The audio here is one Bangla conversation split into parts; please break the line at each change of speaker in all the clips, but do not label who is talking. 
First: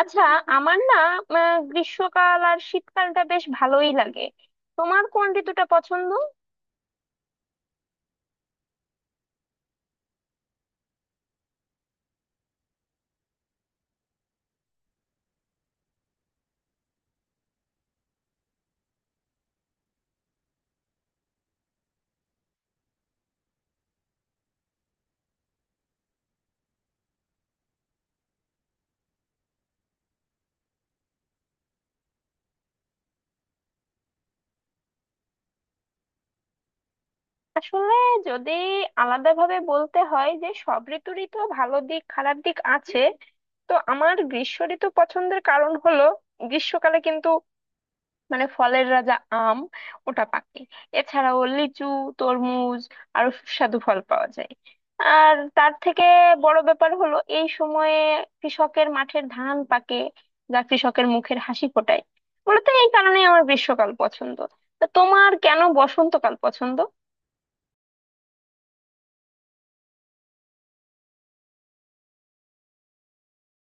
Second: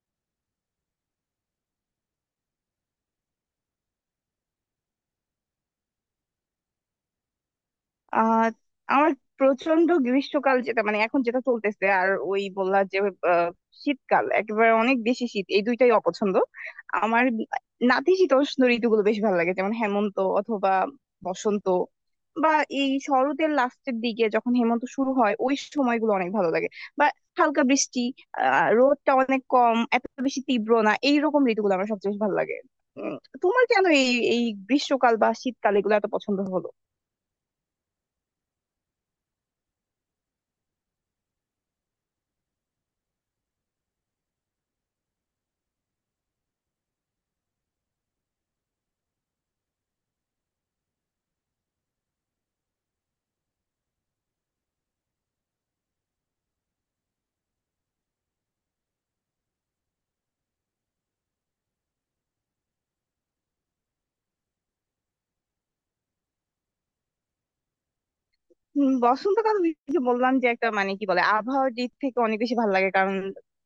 আচ্ছা। আমার না, গ্রীষ্মকাল আর শীতকালটা বেশ ভালোই লাগে। তোমার কোন ঋতুটা পছন্দ?
আহ আমার প্রচন্ড গ্রীষ্মকাল যেটা মানে এখন যেটা চলতেছে, আর ওই বললা যে আহ, শীতকাল একেবারে অনেক বেশি শীত, এই দুইটাই অপছন্দ। আমার নাতিশীতোষ্ণ ঋতুগুলো বেশ ভালো লাগে, যেমন হেমন্ত অথবা বসন্ত, বা এই শরতের লাস্টের দিকে যখন হেমন্ত শুরু হয় ওই সময়গুলো অনেক ভালো লাগে, বা হালকা বৃষ্টি। রোদটা অনেক কম, এত বেশি তীব্র না, এইরকম ঋতুগুলো আমার সবচেয়ে বেশি ভালো লাগে। উম, তোমার কেন এই এই গ্রীষ্মকাল বা শীতকাল এগুলো এত পছন্দ হলো?
আসলে যদি আলাদাভাবে বলতে হয় যে সব ঋতুরই তো ভালো দিক খারাপ দিক আছে। তো আমার গ্রীষ্ম ঋতু পছন্দের কারণ হলো, গ্রীষ্মকালে কিন্তু মানে ফলের রাজা আম, ওটা পাকে। এছাড়াও লিচু, তরমুজ, আরো সুস্বাদু ফল পাওয়া যায়। আর তার থেকে বড় ব্যাপার হলো, এই সময়ে কৃষকের মাঠের ধান পাকে, যা কৃষকের মুখের হাসি ফোটায়। মূলত এই কারণেই আমার গ্রীষ্মকাল পছন্দ। তা তোমার কেন বসন্তকাল পছন্দ?
বসন্তকাল ওই যে বললাম যে একটা মানে কি বলে আবহাওয়ার দিক থেকে অনেক বেশি ভালো লাগে, কারণ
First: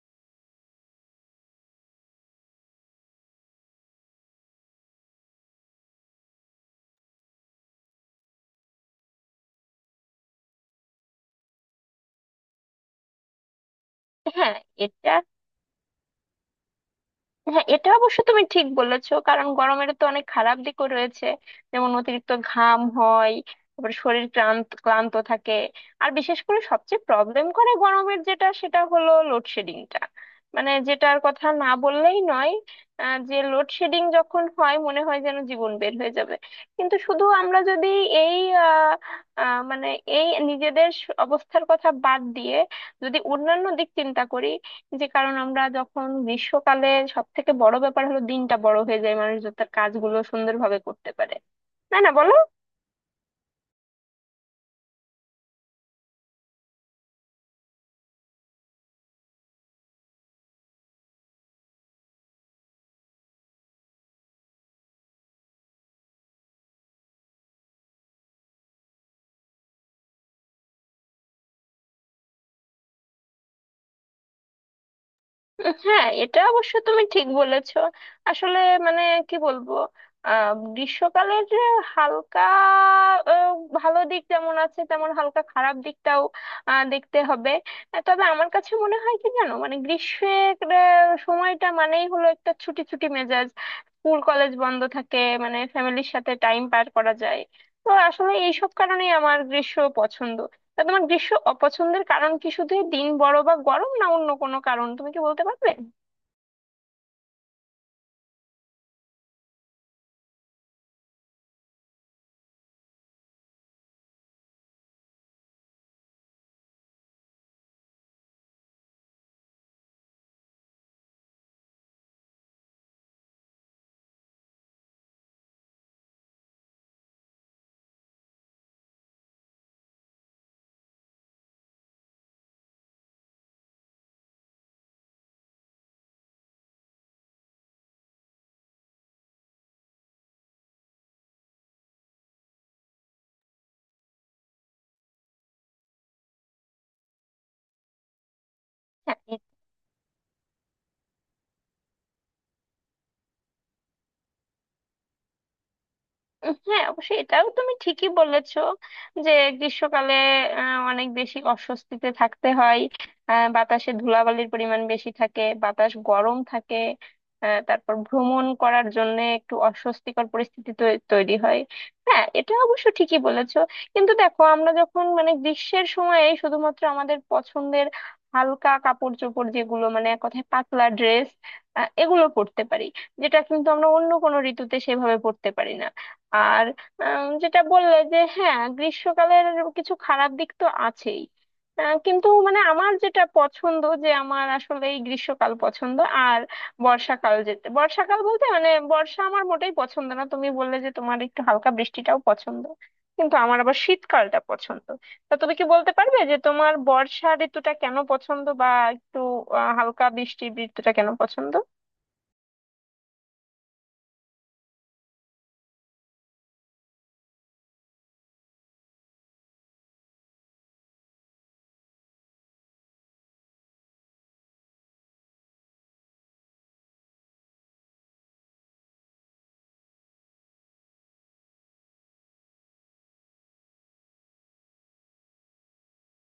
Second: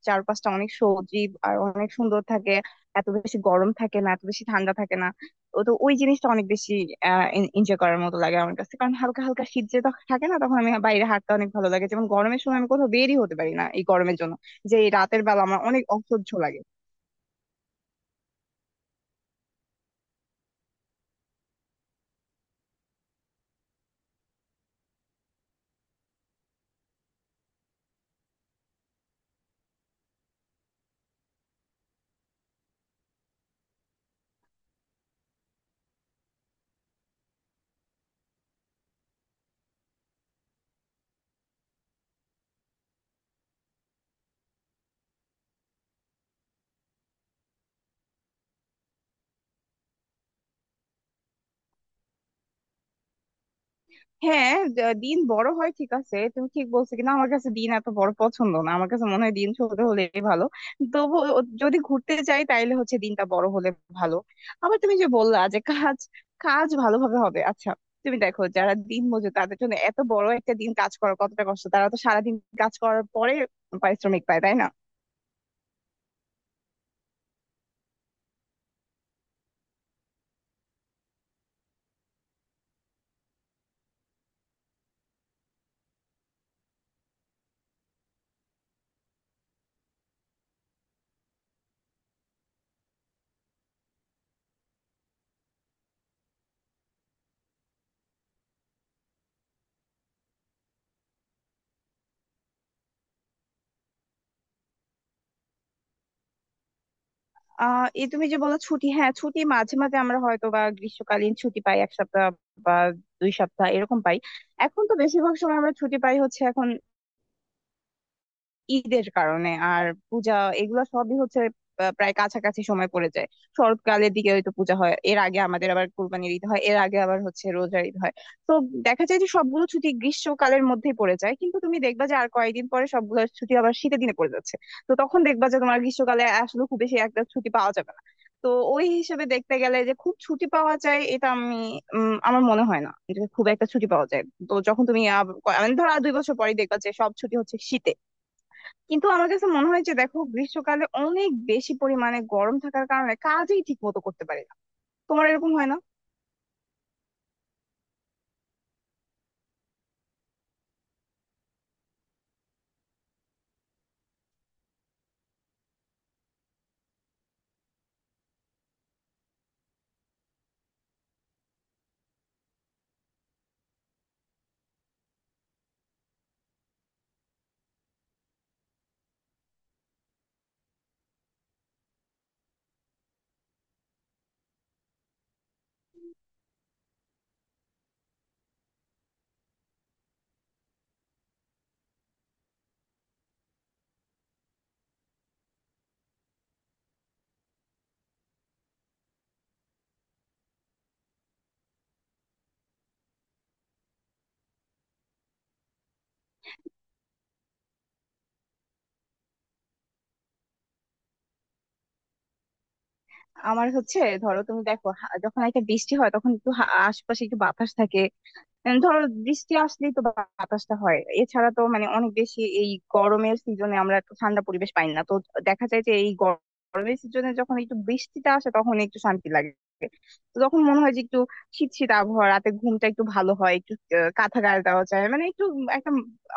চারপাশটা অনেক সজীব আর অনেক সুন্দর থাকে। এত বেশি গরম থাকে না, এত বেশি ঠান্ডা থাকে না। ও তো ওই জিনিসটা অনেক বেশি এনজয় করার মতো লাগে আমার কাছে, কারণ হালকা হালকা শীত যে তখন থাকে না, তখন আমি বাইরে হাঁটতে অনেক ভালো লাগে। যেমন গরমের সময় আমি কোথাও বেরই হতে পারি না এই গরমের জন্য,
হ্যাঁ
যে এই
এটা
রাতের বেলা আমার অনেক অসহ্য লাগে।
হ্যাঁ, এটা অবশ্য তুমি ঠিক বলেছো, কারণ গরমের তো অনেক খারাপ দিকও রয়েছে। যেমন অতিরিক্ত ঘাম হয়, তারপর শরীর ক্লান্ত ক্লান্ত থাকে। আর বিশেষ করে সবচেয়ে প্রবলেম করে গরমের যেটা, সেটা হলো লোডশেডিংটা, মানে যেটার কথা না বললেই নয়। যে লোডশেডিং যখন হয় মনে হয় যেন জীবন বের হয়ে যাবে। কিন্তু শুধু আমরা যদি এই আহ, মানে এই নিজেদের অবস্থার কথা বাদ দিয়ে যদি অন্যান্য দিক চিন্তা করি, যে কারণ আমরা যখন গ্রীষ্মকালে, সব থেকে বড় ব্যাপার হলো দিনটা বড় হয়ে যায়, মানুষ যাতে তার কাজগুলো সুন্দরভাবে করতে পারে। তাই না, বলো?
হ্যাঁ, দিন বড় হয় ঠিক আছে, তুমি ঠিক বলছো, কিন্তু আমার কাছে দিন এত বড় পছন্দ না, আমার কাছে মনে হয় দিন ছোট হলে ভালো। তবু যদি ঘুরতে যাই তাইলে হচ্ছে দিনটা বড় হলে ভালো। আবার তুমি যে বললা যে কাজ কাজ ভালোভাবে হবে, আচ্ছা তুমি দেখো যারা দিন মজুর তাদের জন্য এত বড় একটা দিন কাজ করা কতটা কষ্ট। তারা তো সারাদিন কাজ করার পরে পারিশ্রমিক পায় তাই না?
হ্যাঁ, এটা অবশ্য তুমি ঠিক বলেছো। আসলে মানে কি বলবো, গ্রীষ্মকালের যে হালকা আহ, ভালো দিক যেমন আছে তেমন হালকা খারাপ দিকটাও দেখতে হবে। তবে আমার কাছে মনে হয় কি জানো, মানে গ্রীষ্মের সময়টা মানেই হলো একটা ছুটি ছুটি মেজাজ। স্কুল কলেজ বন্ধ থাকে, মানে ফ্যামিলির সাথে টাইম পার করা যায়। তো আসলে এইসব কারণেই আমার গ্রীষ্ম পছন্দ। তা তোমার গ্রীষ্ম অপছন্দের কারণ কি শুধু এই দিন বড় বা গরম, না অন্য কোনো কারণ? তুমি কি বলতে পারবে?
এই তুমি যে বলো ছুটি, হ্যাঁ ছুটি মাঝে মাঝে আমরা হয়তো বা গ্রীষ্মকালীন ছুটি পাই এক সপ্তাহ বা 2 সপ্তাহ এরকম পাই। এখন তো বেশিরভাগ সময় আমরা ছুটি পাই হচ্ছে এখন ঈদের কারণে আর পূজা, এগুলো সবই হচ্ছে প্রায় কাছাকাছি সময় পড়ে যায়। শরৎকালের দিকে হয়তো পূজা হয়, এর আগে আমাদের আবার কুরবানির ঈদ হয়, এর আগে আবার হচ্ছে রোজার ঈদ হয়। তো দেখা যায় যে সবগুলো ছুটি গ্রীষ্মকালের মধ্যেই পড়ে যায়, কিন্তু তুমি দেখবা যে আর কয়েকদিন পরে সবগুলো ছুটি আবার শীতের দিনে পড়ে যাচ্ছে। তো তখন দেখবা যে তোমার গ্রীষ্মকালে আসলে খুব বেশি একটা ছুটি পাওয়া যাবে না। তো ওই হিসেবে দেখতে গেলে যে খুব ছুটি পাওয়া যায় এটা আমি, আমার মনে হয় না এটা খুব একটা ছুটি পাওয়া যায়। তো যখন তুমি মানে ধরো আর 2 বছর পরে দেখবা যে সব ছুটি হচ্ছে শীতে। কিন্তু আমার
হ্যাঁ,
কাছে মনে হয় যে দেখো গ্রীষ্মকালে অনেক বেশি পরিমাণে গরম থাকার কারণে কাজই ঠিক মতো করতে পারি না। তোমার এরকম হয় না?
হ্যাঁ, অবশ্যই এটাও তুমি ঠিকই বলেছো যে গ্রীষ্মকালে অনেক বেশি অস্বস্তিতে থাকতে হয়। বাতাসে ধুলাবালির পরিমাণ বেশি থাকে, বাতাস গরম থাকে। তারপর ভ্রমণ করার জন্য একটু অস্বস্তিকর পরিস্থিতি তৈরি হয়। হ্যাঁ, এটা অবশ্য ঠিকই বলেছো। কিন্তু দেখো আমরা যখন মানে গ্রীষ্মের সময়ে শুধুমাত্র আমাদের পছন্দের হালকা কাপড় চোপড়, যেগুলো মানে এক কথায় পাতলা ড্রেস, এগুলো পরতে পারি, যেটা কিন্তু আমরা অন্য কোনো ঋতুতে সেভাবে পরতে পারি না। আর যেটা বললে যে হ্যাঁ গ্রীষ্মকালের কিছু খারাপ দিক তো আছেই, কিন্তু মানে আমার যেটা পছন্দ, যে আমার আসলে এই গ্রীষ্মকাল পছন্দ। আর বর্ষাকাল বলতে মানে বর্ষা আমার মোটেই পছন্দ না। তুমি বললে যে তোমার একটু হালকা বৃষ্টিটাও পছন্দ, কিন্তু আমার আবার শীতকালটা পছন্দ। তা তুমি কি বলতে পারবে যে তোমার বর্ষা ঋতুটা কেন পছন্দ, বা একটু হালকা বৃষ্টি ঋতুটা কেন পছন্দ?
আমার হচ্ছে ধরো তুমি দেখো, যখন একটা বৃষ্টি হয় তখন একটু আশপাশে একটু বাতাস থাকে। ধরো বৃষ্টি আসলেই তো বাতাসটা হয়। এছাড়া তো মানে অনেক বেশি এই গরমের সিজনে আমরা একটু ঠান্ডা পরিবেশ পাই না তো। দেখা যায় যে এই গরমের সিজনে যখন একটু বৃষ্টিটা আসে তখন একটু শান্তি লাগে। তো তখন মনে হয় যে একটু শীত শীত আবহাওয়া, রাতে ঘুমটা একটু ভালো হয়, একটু কাঁথা গায়ে দেওয়া যায়, মানে একটু একটা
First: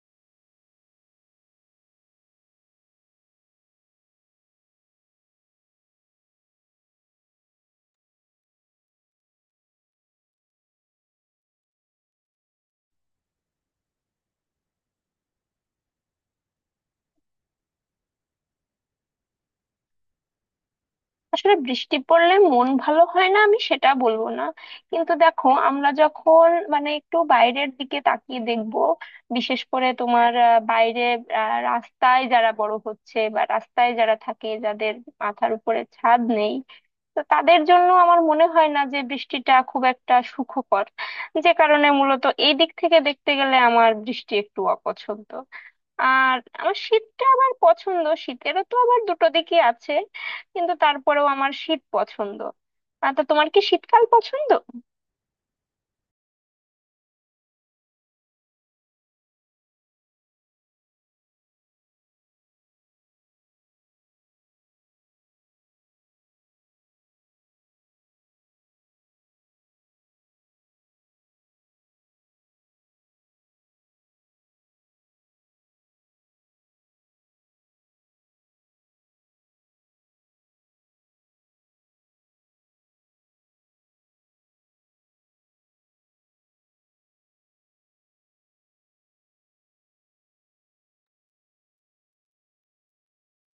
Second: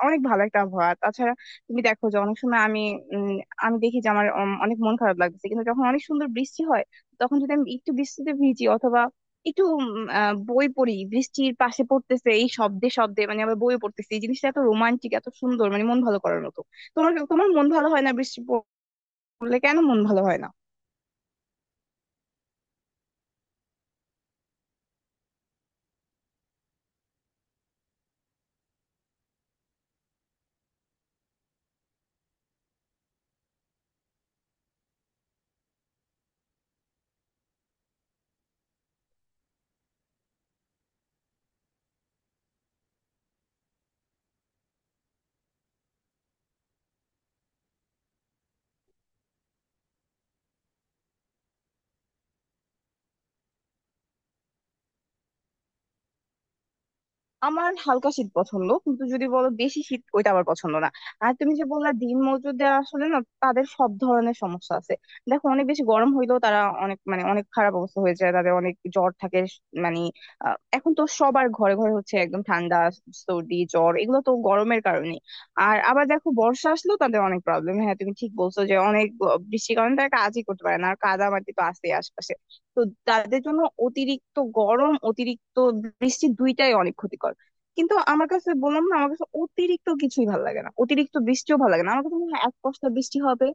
অনেক ভালো একটা আবহাওয়া। তাছাড়া তুমি দেখো যে অনেক সময় আমি, উম, আমি দেখি যে আমার অনেক মন খারাপ লাগছে, কিন্তু যখন অনেক সুন্দর বৃষ্টি হয় তখন যদি আমি একটু বৃষ্টিতে ভিজি অথবা একটু বই পড়ি, বৃষ্টির পাশে পড়তেছে এই শব্দে শব্দে, মানে আবার বই পড়তেছে, এই জিনিসটা এত রোমান্টিক এত সুন্দর মানে মন ভালো করার মতো। তোমার তোমার মন ভালো হয় না বৃষ্টি পড়লে? কেন মন ভালো হয় না?
আসলে বৃষ্টি পড়লে মন ভালো হয় না আমি সেটা বলবো না। কিন্তু দেখো আমরা যখন মানে একটু বাইরের দিকে তাকিয়ে দেখব, বিশেষ করে তোমার বাইরে রাস্তায় যারা বড় হচ্ছে বা রাস্তায় যারা থাকে, যাদের মাথার উপরে ছাদ নেই, তো তাদের জন্য আমার মনে হয় না যে বৃষ্টিটা খুব একটা সুখকর। যে কারণে মূলত এই দিক থেকে দেখতে গেলে আমার বৃষ্টি একটু অপছন্দ। আর আমার শীতটা আবার পছন্দ। শীতেরও তো আবার দুটো দিকই আছে, কিন্তু তারপরেও আমার শীত পছন্দ। তা তোমার কি শীতকাল পছন্দ?
আমার হালকা শীত পছন্দ, কিন্তু যদি বলো বেশি শীত ওইটা আমার পছন্দ না। আর তুমি যে বললা দিন মজুরদের, আসলে না, তাদের সব ধরনের সমস্যা আছে। দেখো অনেক বেশি গরম হইলেও তারা অনেক, মানে অনেক খারাপ অবস্থা হয়ে যায়, তাদের অনেক জ্বর থাকে। মানে এখন তো সবার ঘরে ঘরে হচ্ছে একদম ঠান্ডা সর্দি জ্বর, এগুলো তো গরমের কারণে। আর আবার দেখো বর্ষা আসলেও তাদের অনেক প্রবলেম, হ্যাঁ তুমি ঠিক বলছো যে অনেক বৃষ্টির কারণে তারা কাজই করতে পারে না, আর কাদামাটি তো আছেই আশপাশে। তো তাদের জন্য অতিরিক্ত গরম, অতিরিক্ত বৃষ্টি দুইটাই অনেক ক্ষতিকর। কিন্তু আমার কাছে, বললাম না, আমার কাছে অতিরিক্ত কিছুই ভালো লাগে না, অতিরিক্ত বৃষ্টিও ভালো লাগে না। আমার কাছে মনে হয় এক পশলা বৃষ্টি হবে,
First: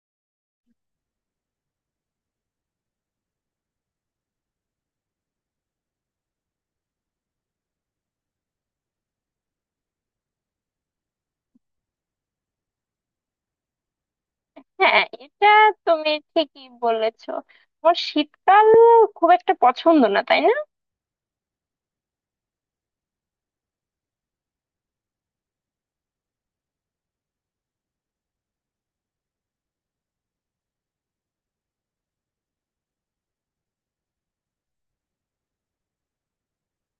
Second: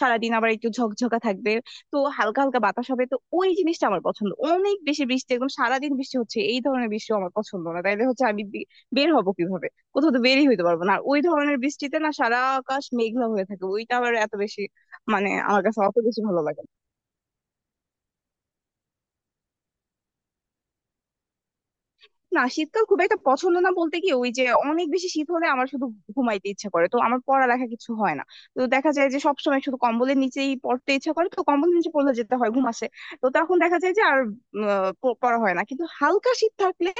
সারাদিন আবার একটু ঝকঝকা থাকবে, তো হালকা হালকা বাতাস হবে, তো ওই জিনিসটা আমার পছন্দ। অনেক বেশি বৃষ্টি, একদম সারাদিন বৃষ্টি হচ্ছে, এই ধরনের বৃষ্টি আমার পছন্দ না, তাইলে হচ্ছে আমি বের হবো কিভাবে? কোথাও তো বেরই হইতে পারবো না। আর ওই ধরনের বৃষ্টিতে না সারা আকাশ মেঘলা হয়ে থাকে, ওইটা আবার এত বেশি,
হ্যাঁ,
মানে
এটা
আমার কাছে অত
তুমি
বেশি ভালো লাগে
ঠিকই
না।
বলেছো। আমার শীতকাল খুব একটা পছন্দ না, তাই না?
না, শীতকাল খুব একটা পছন্দ না বলতে কি, ওই যে অনেক বেশি শীত হলে আমার শুধু ঘুমাইতে ইচ্ছা করে, তো আমার পড়ালেখা কিছু হয় না। তো দেখা যায় যে সবসময় শুধু কম্বলের নিচেই পড়তে ইচ্ছা করে, তো কম্বলের নিচে পড়লে যেতে হয় ঘুম আসে। তো তখন দেখা যায় যে আর পড়া হয় না। কিন্তু হালকা শীত থাকলে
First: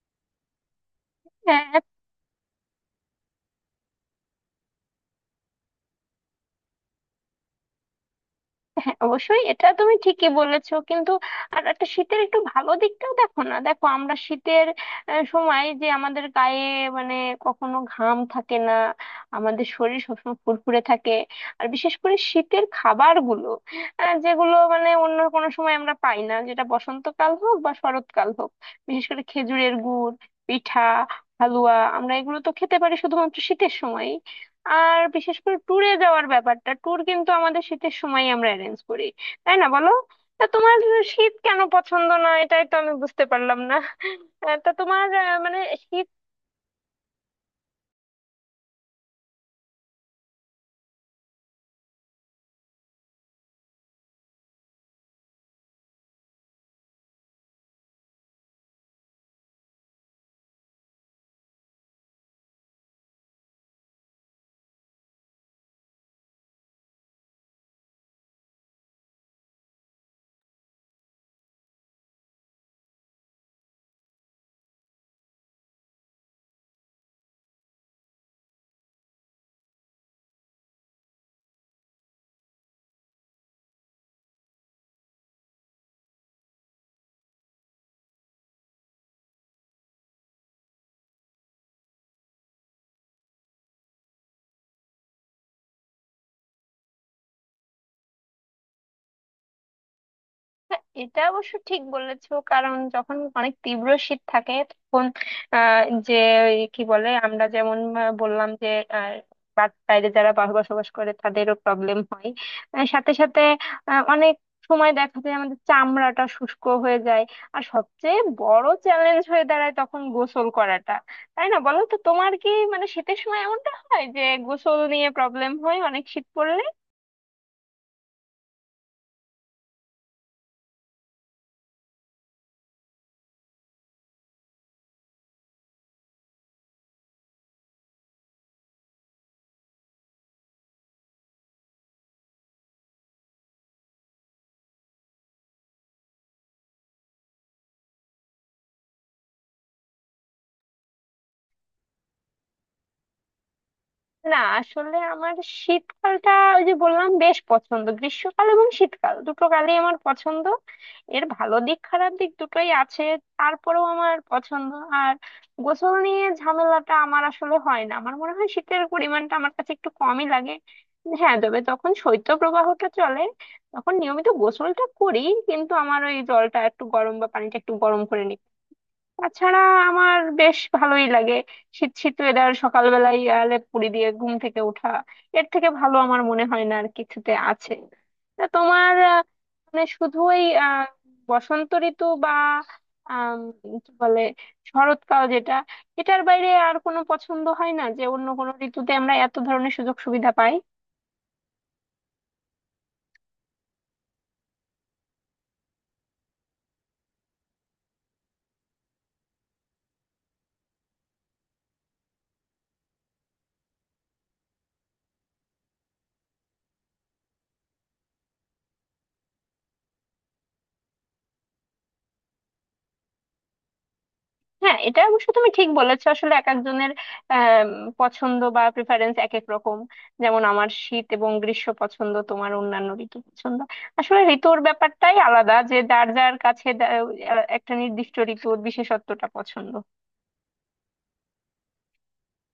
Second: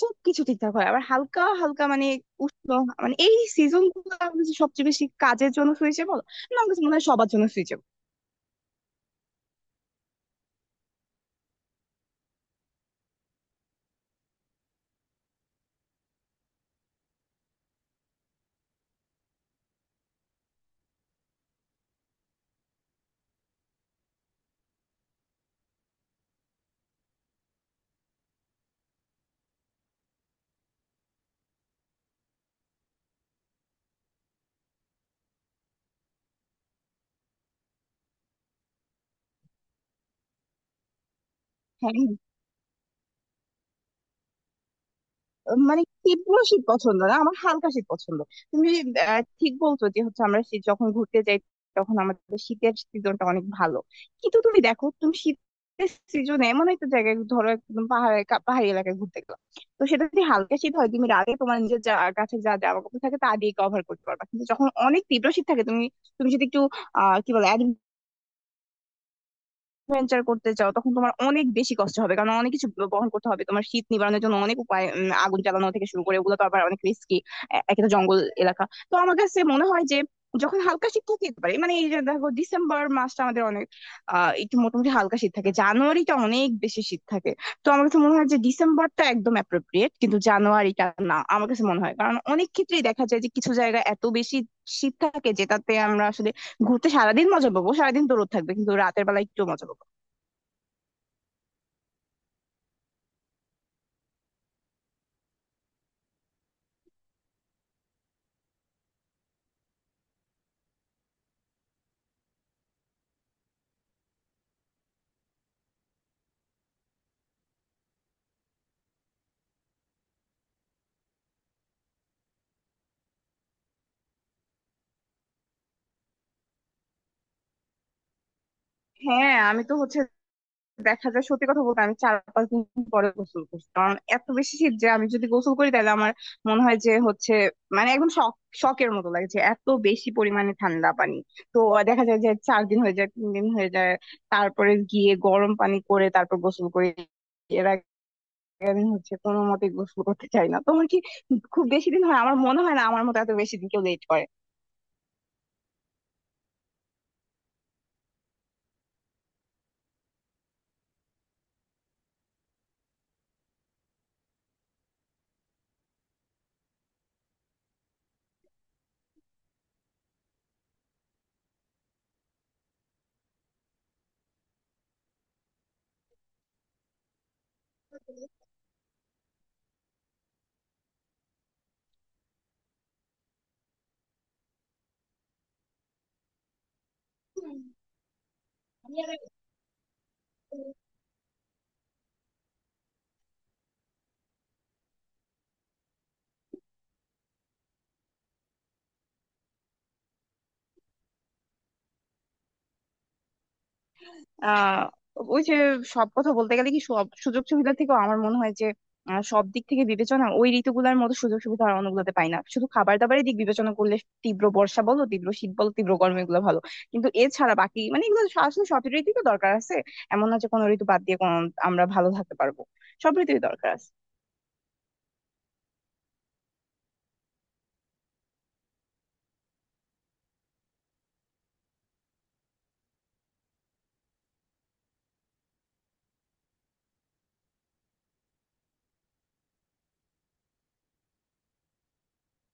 সবকিছু ঠিকঠাক হয়, আবার হালকা
হ্যাঁ,
হালকা মানে উষ্ণ, মানে এই সিজন গুলো আমার কাছে সবচেয়ে বেশি কাজের জন্য সুইচেবল, না আমার কাছে মনে হয় সবার জন্য সুইচেবল।
হ্যাঁ, অবশ্যই এটা তুমি ঠিকই বলেছো, কিন্তু আর একটা শীতের একটু ভালো দিকটাও দেখো না, দেখো আমরা শীতের সময় যে আমাদের গায়ে মানে কখনো ঘাম থাকে না, আমাদের শরীর সবসময় ফুরফুরে থাকে। আর বিশেষ করে শীতের খাবারগুলো, যেগুলো মানে অন্য কোনো সময় আমরা পাই না, যেটা বসন্তকাল হোক বা শরৎকাল হোক। বিশেষ করে খেজুরের গুড়, পিঠা, হালুয়া, আমরা এগুলো তো খেতে পারি শুধুমাত্র শীতের সময়। আর বিশেষ করে ট্যুরে যাওয়ার ব্যাপারটা, ট্যুর কিন্তু আমাদের শীতের সময় আমরা অ্যারেঞ্জ করি। তাই না, বলো? তা তোমার শীত কেন পছন্দ না, এটাই তো আমি বুঝতে পারলাম না। তা তোমার মানে
মানে
শীত।
তীব্র শীত পছন্দ না, আমার হালকা শীত পছন্দ। তুমি ঠিক বলছো যে হচ্ছে আমরা শীত যখন ঘুরতে যাই তখন আমাদের শীতের সিজনটা অনেক ভালো। কিন্তু তুমি দেখো, তুমি শীতের সিজনে এমন একটা জায়গায়, ধরো একদম পাহাড়ে পাহাড়ি এলাকায় ঘুরতে গেলাম, তো সেটা যদি হালকা শীত হয় তুমি রাতে তোমার নিজের যা কাছে যা জামা কাপড় থাকে তা দিয়ে কভার করতে পারবা। কিন্তু যখন অনেক তীব্র শীত থাকে, তুমি তুমি যদি একটু আহ কি বলে ভেঞ্চার করতে চাও তখন তোমার অনেক বেশি কষ্ট হবে, কারণ অনেক কিছু বহন করতে হবে তোমার শীত নিবারণের জন্য, অনেক উপায়, আগুন জ্বালানো থেকে শুরু করে, ওগুলো তো আবার অনেক রিস্কি, একটা জঙ্গল এলাকা। তো আমার কাছে মনে হয় যে যখন হালকা শীত থাকে যেতে পারে, মানে এই যে দেখো ডিসেম্বর মাসটা আমাদের অনেক একটু মোটামুটি হালকা শীত থাকে, জানুয়ারিটা অনেক বেশি শীত থাকে। তো আমার কাছে মনে হয় যে ডিসেম্বরটা একদম অ্যাপ্রোপ্রিয়েট, কিন্তু জানুয়ারিটা না আমার কাছে মনে হয়, কারণ অনেক ক্ষেত্রেই দেখা যায় যে কিছু জায়গায় এত বেশি শীত থাকে যেটাতে আমরা আসলে ঘুরতে সারাদিন মজা পাবো, সারাদিন তো রোদ থাকবে, কিন্তু রাতের বেলা একটু মজা পাবো না।
হ্যাঁ, এটা অবশ্য ঠিক বলেছো, কারণ যখন অনেক তীব্র শীত থাকে তখন আহ, যে ওই কি বলে আমরা যেমন বললাম যে আহ, বাইরে যারা বসবাস করে তাদেরও প্রবলেম হয়। সাথে সাথে অনেক সময় দেখা যায় আমাদের চামড়াটা শুষ্ক হয়ে যায়। আর সবচেয়ে বড় চ্যালেঞ্জ হয়ে দাঁড়ায় তখন গোসল করাটা। তাই না, বলো? তো তোমার কি মানে শীতের সময় এমনটা হয় যে গোসল নিয়ে প্রবলেম হয় অনেক শীত পড়লে?
হ্যাঁ, আমি তো হচ্ছে দেখা যায়, সত্যি কথা বলতে আমি 4-5 দিন পরে গোসল করছি, কারণ এত বেশি শীত যে আমি যদি গোসল করি তাহলে আমার মনে হয় যে হচ্ছে মানে একদম শক, শকের মতো লাগছে, এত বেশি পরিমাণে ঠান্ডা পানি। তো দেখা যায় যে 4 দিন হয়ে যায়, 3 দিন হয়ে যায়, তারপরে গিয়ে গরম পানি করে তারপর গোসল করি। এর আগে আমি হচ্ছে কোনো মতে গোসল করতে চাই না। তোমার কি খুব বেশি দিন হয়? আমার মনে হয় না আমার মতো এত বেশি দিন কেউ লেট করে।
না, আসলে আমার শীতকালটা ওই যে বললাম বেশ পছন্দ। গ্রীষ্মকাল এবং শীতকাল দুটো কালই আমার পছন্দ। এর ভালো দিক খারাপ দিক দুটোই আছে, তারপরেও আমার পছন্দ। আর গোসল নিয়ে ঝামেলাটা আমার আসলে হয় না। আমার মনে হয় শীতের পরিমাণটা আমার কাছে একটু কমই লাগে। হ্যাঁ, তবে তখন শৈত্যপ্রবাহটা চলে, তখন নিয়মিত গোসলটা করি, কিন্তু আমার ওই জলটা একটু গরম বা পানিটা একটু গরম করে নিই। তাছাড়া আমার বেশ ভালোই লাগে শীত শীত ওয়েদার, সকালবেলায় লেপ মুড়ি দিয়ে ঘুম থেকে ওঠা। এর থেকে ভালো আমার মনে হয় না আর কিছুতে আছে। তা তোমার মানে শুধু ওই বসন্ত ঋতু বা আম, কি বলে শরৎকাল, যেটা এটার বাইরে আর কোনো পছন্দ হয় না? যে অন্য কোনো ঋতুতে আমরা এত ধরনের সুযোগ সুবিধা পাই?
আহ ওই যে সব কথা বলতে গেলে কি, সব সুযোগ সুবিধা থেকেও আমার মনে হয় যে সব দিক থেকে বিবেচনা ওই ঋতুগুলোর মতো সুযোগ সুবিধা আর অন্যগুলোতে পাই না। শুধু খাবার দাবারের দিক বিবেচনা করলে, তীব্র বর্ষা বলো, তীব্র শীত বলো, তীব্র গরম, এগুলো ভালো, কিন্তু এছাড়া বাকি মানে এগুলো আসলে সব ঋতুই তো দরকার আছে। এমন না যে কোনো ঋতু বাদ দিয়ে কোনো আমরা ভালো থাকতে পারবো, সব ঋতুই দরকার আছে।
হ্যাঁ, এটা অবশ্য তুমি ঠিক বলেছো। আসলে এক একজনের আম, পছন্দ বা প্রেফারেন্স এক এক রকম। যেমন আমার শীত এবং গ্রীষ্ম পছন্দ, তোমার অন্যান্য ঋতু পছন্দ। আসলে ঋতুর ব্যাপারটাই আলাদা, যে যার যার কাছে একটা নির্দিষ্ট ঋতুর বিশেষত্বটা পছন্দ।